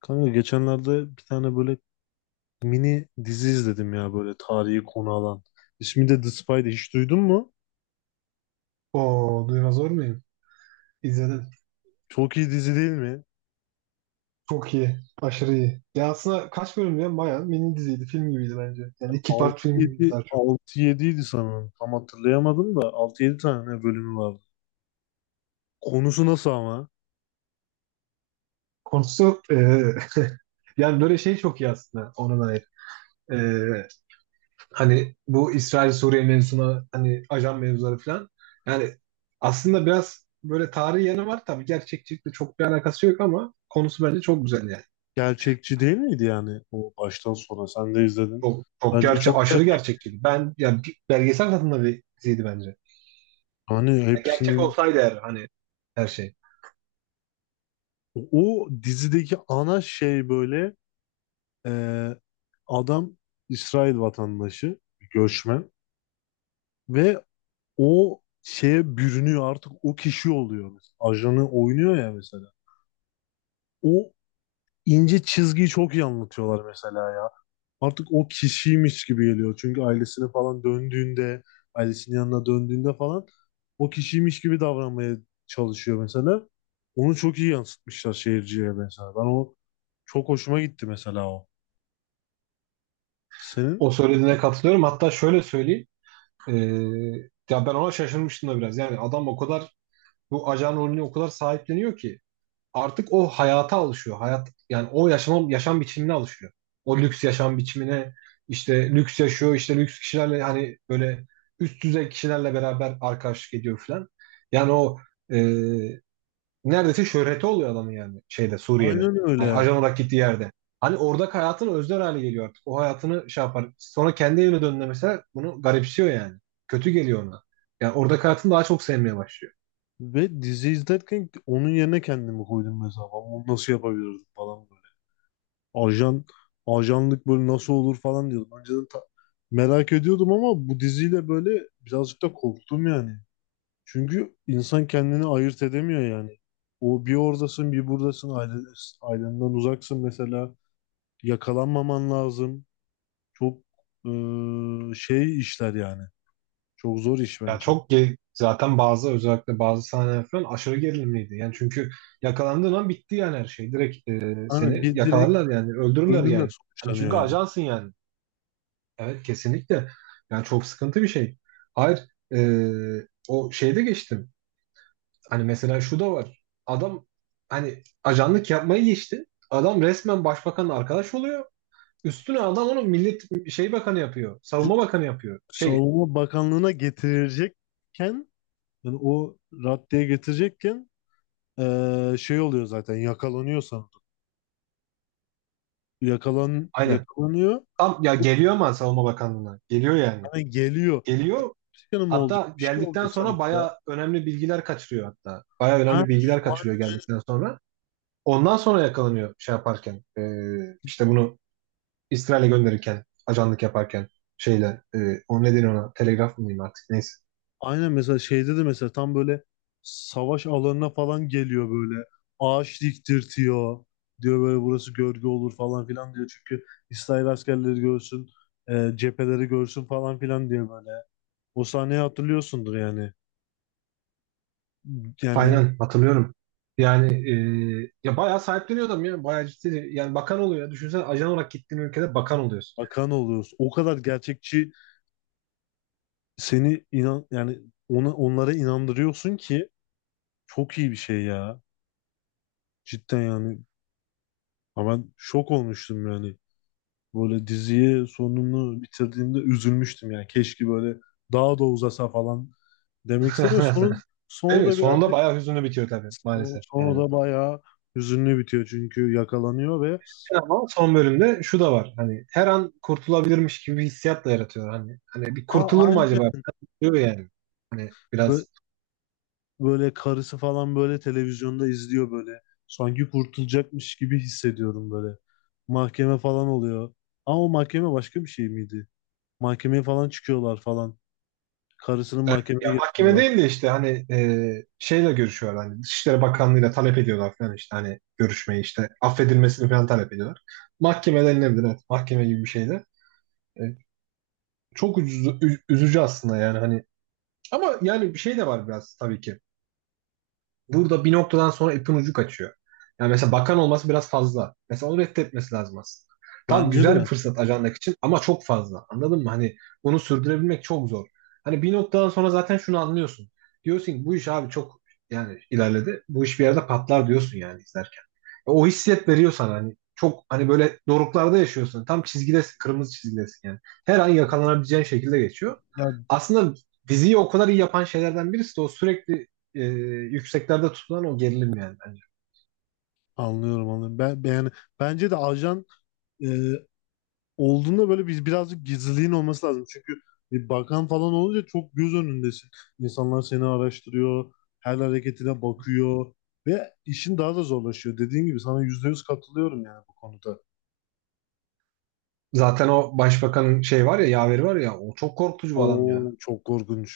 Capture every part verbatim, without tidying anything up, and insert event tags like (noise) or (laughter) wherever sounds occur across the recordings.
Kanka geçenlerde bir tane böyle mini dizi izledim ya böyle tarihi konu alan. İsmi de The Spy'di. Hiç duydun mu? Oo, duymaz olur muyum? İzledim. Çok iyi dizi değil mi? Çok iyi. Aşırı iyi. Ya aslında kaç bölüm ya? Bayağı mini diziydi. Film gibiydi bence. Yani iki part Altı film gibiydi yedi daha çok. altı yediydi sanırım. Tam hatırlayamadım da altı yedi tane bölümü vardı. Konusu nasıl ama? Konusu e, (laughs) yani böyle şey çok iyi aslında ona dair. E, Hani bu İsrail-Suriye mevzuna hani ajan mevzuları falan. Yani aslında biraz böyle tarihi yanı var. Tabii gerçekçilikle çok bir alakası yok ama konusu bence çok güzel yani. Gerçekçi değil miydi yani o baştan sona? Sen de izledin. Çok, çok Bence gerçe çok Aşırı gerçek. gerçekçi. Ben yani bir belgesel tadında bir diziydi bence. Hani Ya gerçek hepsinin olsaydı eğer hani her şey. o dizideki ana şey böyle e, adam İsrail vatandaşı, göçmen ve o şeye bürünüyor artık o kişi oluyor mesela. Ajanı oynuyor ya mesela. O ince çizgiyi çok iyi anlatıyorlar mesela ya. Artık o kişiymiş gibi geliyor. Çünkü ailesine falan döndüğünde, ailesinin yanına döndüğünde falan o kişiymiş gibi davranmaya çalışıyor mesela. Onu çok iyi yansıtmışlar seyirciye mesela. Ben o çok hoşuma gitti mesela o. Senin O söylediğine katılıyorum. Hatta şöyle söyleyeyim. Ee, Ya ben ona şaşırmıştım da biraz. Yani adam o kadar bu ajan rolünü o kadar sahipleniyor ki artık o hayata alışıyor. Hayat yani o yaşam yaşam biçimine alışıyor. O lüks yaşam biçimine işte lüks yaşıyor, işte lüks kişilerle hani böyle üst düzey kişilerle beraber arkadaşlık ediyor falan. Yani o e, neredeyse şöhreti oluyor adamın yani şeyde Suriye'de. aynen Hani öyle. ajan olarak gittiği yerde. Hani oradaki hayatını özler hale geliyor artık. O hayatını şey yapar. Sonra kendi evine döndüğünde mesela bunu garipsiyor yani. Kötü geliyor ona. Yani oradaki hayatını daha çok sevmeye başlıyor. Ve dizi izlerken onun yerine kendimi koydum mesela. Ben bunu nasıl yapabilirdim falan ajan ajanlık böyle nasıl olur falan diyordum. Önceden ta- merak ediyordum ama bu diziyle böyle birazcık da korktum yani. Çünkü insan kendini ayırt edemiyor yani. O bir oradasın bir buradasın aile, ailenden uzaksın mesela yakalanmaman lazım. Çok eee, şey işler yani. Çok zor iş Ya bence. Çok ge- zaten bazı özellikle bazı sahneler falan aşırı gerilimliydi. Yani çünkü yakalandığın an bitti yani her şey. Direkt e, Hani seni bir direkt yakalarlar yani öldürürler ölümle yani. Hani sonuçlanıyor çünkü yani. ajansın yani. Evet, kesinlikle. Yani çok sıkıntı bir şey. Hayır, e, o şeyde geçtim. Hani mesela şu da var. Adam hani ajanlık yapmayı geçti. Adam resmen başbakanla arkadaş oluyor. Üstüne adam onu millet şey bakanı yapıyor. C- Savunma bakanı yapıyor. Şey, Savunma Bakanlığı'na getirecekken yani o raddeye getirecekken Ee, şey oluyor zaten yakalanıyor sanırım. Yakalan, aynen. yakalanıyor. Tam ya Bu geliyor ama savunma bakanlığına. Geliyor yani. hani geliyor. Geliyor. Bir şey mi olacak? Hatta Bir şey geldikten olacak sonra sanki ya. baya önemli bilgiler kaçırıyor hatta. Baya Ha, önemli bilgiler kaçırıyor aynen, geldikten sonra. Ondan sonra yakalanıyor şey yaparken. Ee, işte bunu İsrail'e gönderirken, ajanlık yaparken şeyle. E, o ne deniyor ona, telegraf mıyım artık neyse. aynen mesela şeyde de mesela tam böyle savaş alanına falan geliyor böyle. Ağaç diktirtiyor. Diyor böyle burası gölge olur falan filan diyor. Çünkü İsrail askerleri görsün, e, cepheleri görsün falan filan diye böyle. O sahneyi hatırlıyorsundur yani. Yani Aynen hatırlıyorum. Yani e, ya bayağı sahipleniyor adam ya. Bayağı ciddi. Yani bakan oluyor ya. Düşünsene ajan olarak gittiğin ülkede bakan oluyorsun. bakan oluyoruz. O kadar gerçekçi seni inan yani ona onlara inandırıyorsun ki çok iyi bir şey ya. Cidden yani. Ha ben şok olmuştum yani. Böyle diziyi sonunu bitirdiğimde üzülmüştüm yani. Keşke böyle daha da uzasa falan demek istemiyorum. Sonu, (laughs) Değil sonu mi? da Sonunda birazcık bayağı hüzünlü bitiyor tabii maalesef sonu yani. da bayağı hüzünlü bitiyor çünkü yakalanıyor ve Ama son bölümde şu da var. Hani her an kurtulabilirmiş gibi bir hissiyat da yaratıyor. Hani hani bir Aa, kurtulur mu aynı acaba? Diyor yani. Hani biraz böyle karısı falan böyle televizyonda izliyor böyle. Sanki kurtulacakmış gibi hissediyorum böyle. Mahkeme falan oluyor. Ama o mahkeme başka bir şey miydi? Mahkemeye falan çıkıyorlar falan. Karısının evet, mahkemeye ya mahkeme getiriyorlar. değil de işte hani e, şeyle görüşüyorlar, hani Dışişleri Bakanlığı'yla talep ediyorlar falan, işte hani görüşmeyi, işte affedilmesini falan talep ediyorlar. Mahkeme denilebilir, evet, mahkeme gibi bir şeyde. E, Çok üzücü, ü- üzücü aslında yani hani ama yani bir şey de var biraz tabii ki. Burada bir noktadan sonra ipin ucu kaçıyor. Yani mesela bakan olması biraz fazla. Mesela onu reddetmesi lazım aslında. Tamam, Bence güzel bir de. fırsat ajandak için ama çok fazla. Anladın mı? Hani bunu sürdürebilmek çok zor. Hani bir noktadan sonra zaten şunu anlıyorsun. Diyorsun ki bu iş abi çok yani ilerledi. Bu iş bir yerde patlar diyorsun yani izlerken. E, O hissiyet veriyor sana hani. Çok hani böyle doruklarda yaşıyorsun. Tam çizgidesin, kırmızı çizgidesin yani. Her an yakalanabileceğin şekilde geçiyor. Ya, Aslında diziyi o kadar iyi yapan şeylerden birisi de o sürekli e, yükseklerde tutulan o gerilim yani bence. anlıyorum anlıyorum. Ben, ben- yani bence de ajan e, olduğunda böyle biz birazcık gizliliğin olması lazım. Çünkü bir bakan falan olunca çok göz önündesin. İnsanlar seni araştırıyor, her hareketine bakıyor ve işin daha da zorlaşıyor. Dediğim gibi sana yüzde yüz katılıyorum yani bu konuda. Zaten o başbakanın şey var ya, yaveri var ya, o çok korkutucu bir adam O ya. çok korkunç.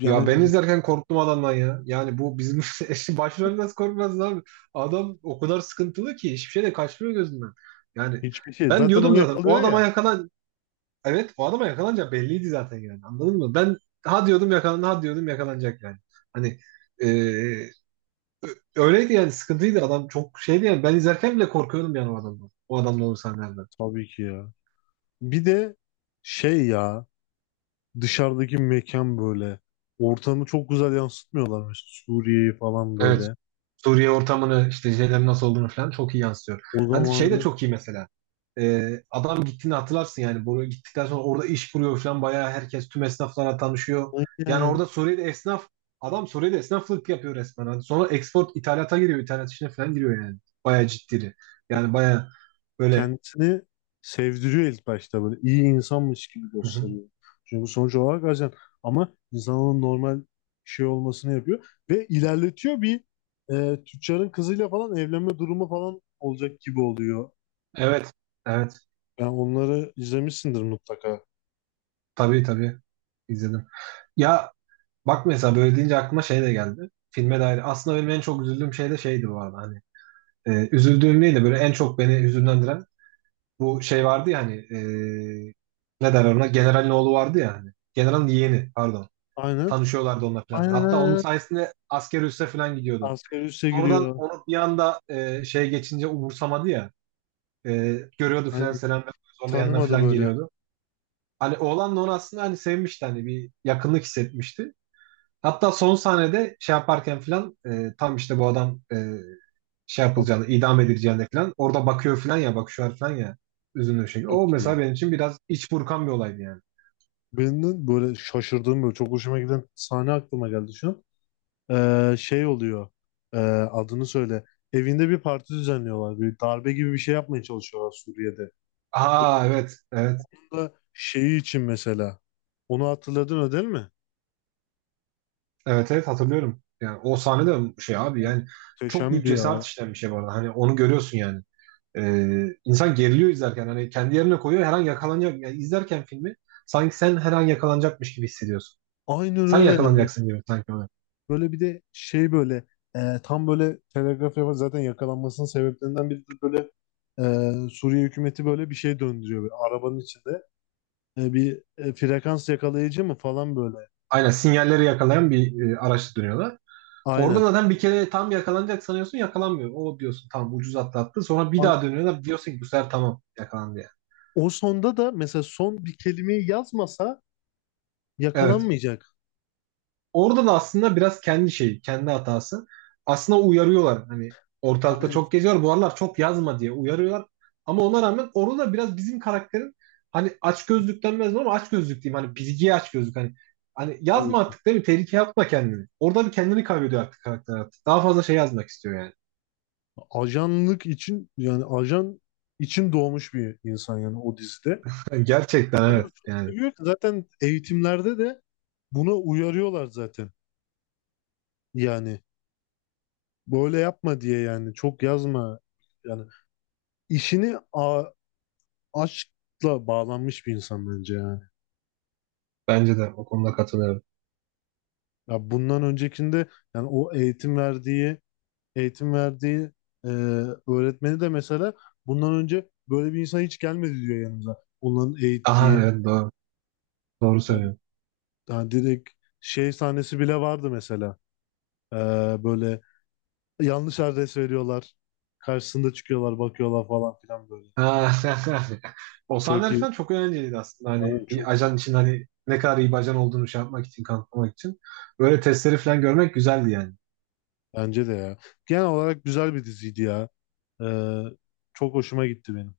Yani Ya ben bi- izlerken korktum adamdan ya. Yani bu bizim (laughs) eşi başrol nasıl korkmaz abi. Adam o kadar sıkıntılı ki hiçbir şey de kaçmıyor gözünden. Yani hiçbir şey. ben Zaten o diyordum zaten o yakalıyor adama ya. yakalan, evet, o adama yakalanacak belliydi zaten yani, anladın mı? Ben ha diyordum yakalan, ha diyordum yakalanacak yani. Hani e, öyleydi yani, sıkıntıydı adam, çok şeydi yani, ben izlerken bile korkuyordum yani o adamdan. O adamla olan sahnelerden. Tabii ki ya. Bir de şey ya dışarıdaki mekan böyle. Ortamı çok güzel yansıtmıyorlar mesela Suriye'yi falan Evet. böyle. Suriye ortamını, işte şeylerin nasıl olduğunu falan çok iyi yansıtıyor. O Hadi şey de zamanı çok iyi mesela. Ee, adam gittiğini hatırlarsın yani. Buraya gittikten sonra orada iş kuruyor falan. Bayağı herkes, tüm esnaflara tanışıyor. Yani aynen. orada Suriye'de esnaf, adam Suriye'de esnaflık yapıyor resmen. Hadi sonra export ithalata giriyor. İthalat işine falan giriyor yani. Bayağı ciddi. Yani bayağı böyle Kendisini sevdiriyor ilk başta böyle iyi insanmış gibi hı hı, gösteriyor. Çünkü sonuç olarak ajan ama insanın normal şey olmasını yapıyor ve ilerletiyor bir e, tüccarın kızıyla falan evlenme durumu falan olacak gibi oluyor. evet, evet, Yani onları izlemişsindir mutlaka. tabii, tabii, izledim. Ya bak, mesela böyle deyince aklıma şey de geldi. Filme dair. Aslında benim en çok üzüldüğüm şey de şeydi bu arada. Hani e, üzüldüğüm değil de böyle en çok beni hüzünlendiren bu şey vardı ya, hani e, ne derler ona, generalin oğlu vardı ya, hani generalin yeğeni pardon, Aynen. tanışıyorlardı onlar falan. Aynen Hatta onun aynen. sayesinde asker üsse falan gidiyordu. Asgari üste Sonradan giriyor. onu bir anda e, şey geçince umursamadı ya, e, görüyordu falan, Aynen. selam veriyordu, sonra yanına Tanımadı falan böyle. geliyordu. Hani oğlan da onu aslında hani sevmişti, hani bir yakınlık hissetmişti. Hatta son sahnede şey yaparken falan, e, tam işte bu adam, e, şey Bak, yapılacağını, idam edileceğini falan. Orada bakıyor falan ya, bak bakışıyor falan ya. Üzünlü bir şekilde. O çok mesela iyi. benim için biraz iç burkan bir olaydı yani. Benim böyle şaşırdığım böyle çok hoşuma giden sahne aklıma geldi şu an. Ee, şey oluyor. Ee, Adını söyle. Evinde bir parti düzenliyorlar. Bir darbe gibi bir şey yapmaya çalışıyorlar Suriye'de. Aa evet, evet, Bu da şeyi için mesela. Onu hatırladın o değil mi? evet, evet hatırlıyorum. Yani o sahne de şey abi yani çok büyük Muhteşemdi cesaret ya. işleyen bir şey bu arada. Hani onu görüyorsun yani. Ee, insan geriliyor izlerken, hani kendi yerine koyuyor, her an yakalanacak. Yani izlerken filmi sanki sen her an yakalanacakmış gibi hissediyorsun. Aynen Sen öyle yani. yakalanacaksın gibi sanki ona. Böyle bir de şey böyle e, tam böyle telgraf yapar zaten yakalanmasının sebeplerinden biri de böyle e, Suriye hükümeti böyle bir şey döndürüyor. Böyle arabanın içinde E, bir e, frekans yakalayıcı mı falan böyle. Aynen, sinyalleri yakalayan bir e, araçla dönüyorlar. Orada Aynen. zaten bir kere tam yakalanacak sanıyorsun, yakalanmıyor. O diyorsun tamam, ucuz atlattı. Sonra bir daha A- dönüyorlar, diyorsun ki bu sefer tamam, yakalandı yani. O sonda da mesela son bir kelimeyi yazmasa Evet. yakalanmayacak. Orada da aslında biraz kendi şeyi, kendi hatası. Aslında uyarıyorlar. Hani ortalıkta Aynen. çok geziyor. Bu aralar çok yazma diye uyarıyorlar. Ama ona rağmen orada da biraz bizim karakterin, hani aç gözlük denmez mi, ama aç gözlük diyeyim. Hani bilgiye aç gözlük. Hani hani Tabii yazma ki. artık değil mi? Tehlikeye atma kendini. Orada bir kendini kaybediyor artık karakter artık. Daha fazla şey yazmak istiyor yani. Ajanlık için yani ajan için doğmuş bir insan yani o dizide. (laughs) O Gerçekten kadar evet. çok Yani seviyor ki zaten eğitimlerde de buna uyarıyorlar zaten. Yani böyle yapma diye yani çok yazma. Yani işini a aşkla bağlanmış bir insan bence yani. bence de o konuda katılıyorum. Ya bundan öncekinde yani o eğitim verdiği eğitim verdiği e, öğretmeni de mesela bundan önce böyle bir insan hiç gelmedi diyor yanımıza. Onların Aha eğittiği evet doğru. Doğru yani, söylüyorsun. yani direkt şey sahnesi bile vardı mesela. E, Böyle yanlış adres veriyorlar. Karşısında çıkıyorlar, bakıyorlar falan filan böyle. Ha, (laughs) o Çok sahneler iyi. falan çok eğlenceliydi aslında. Hani Aynen bir çok ajan için, hani ne kadar iyi bir ajan olduğunu şey yapmak için, kanıtlamak için. Böyle testleri falan görmek güzeldi yani. bence de ya. Genel olarak güzel bir diziydi ya. E, Çok hoşuma gitti benim.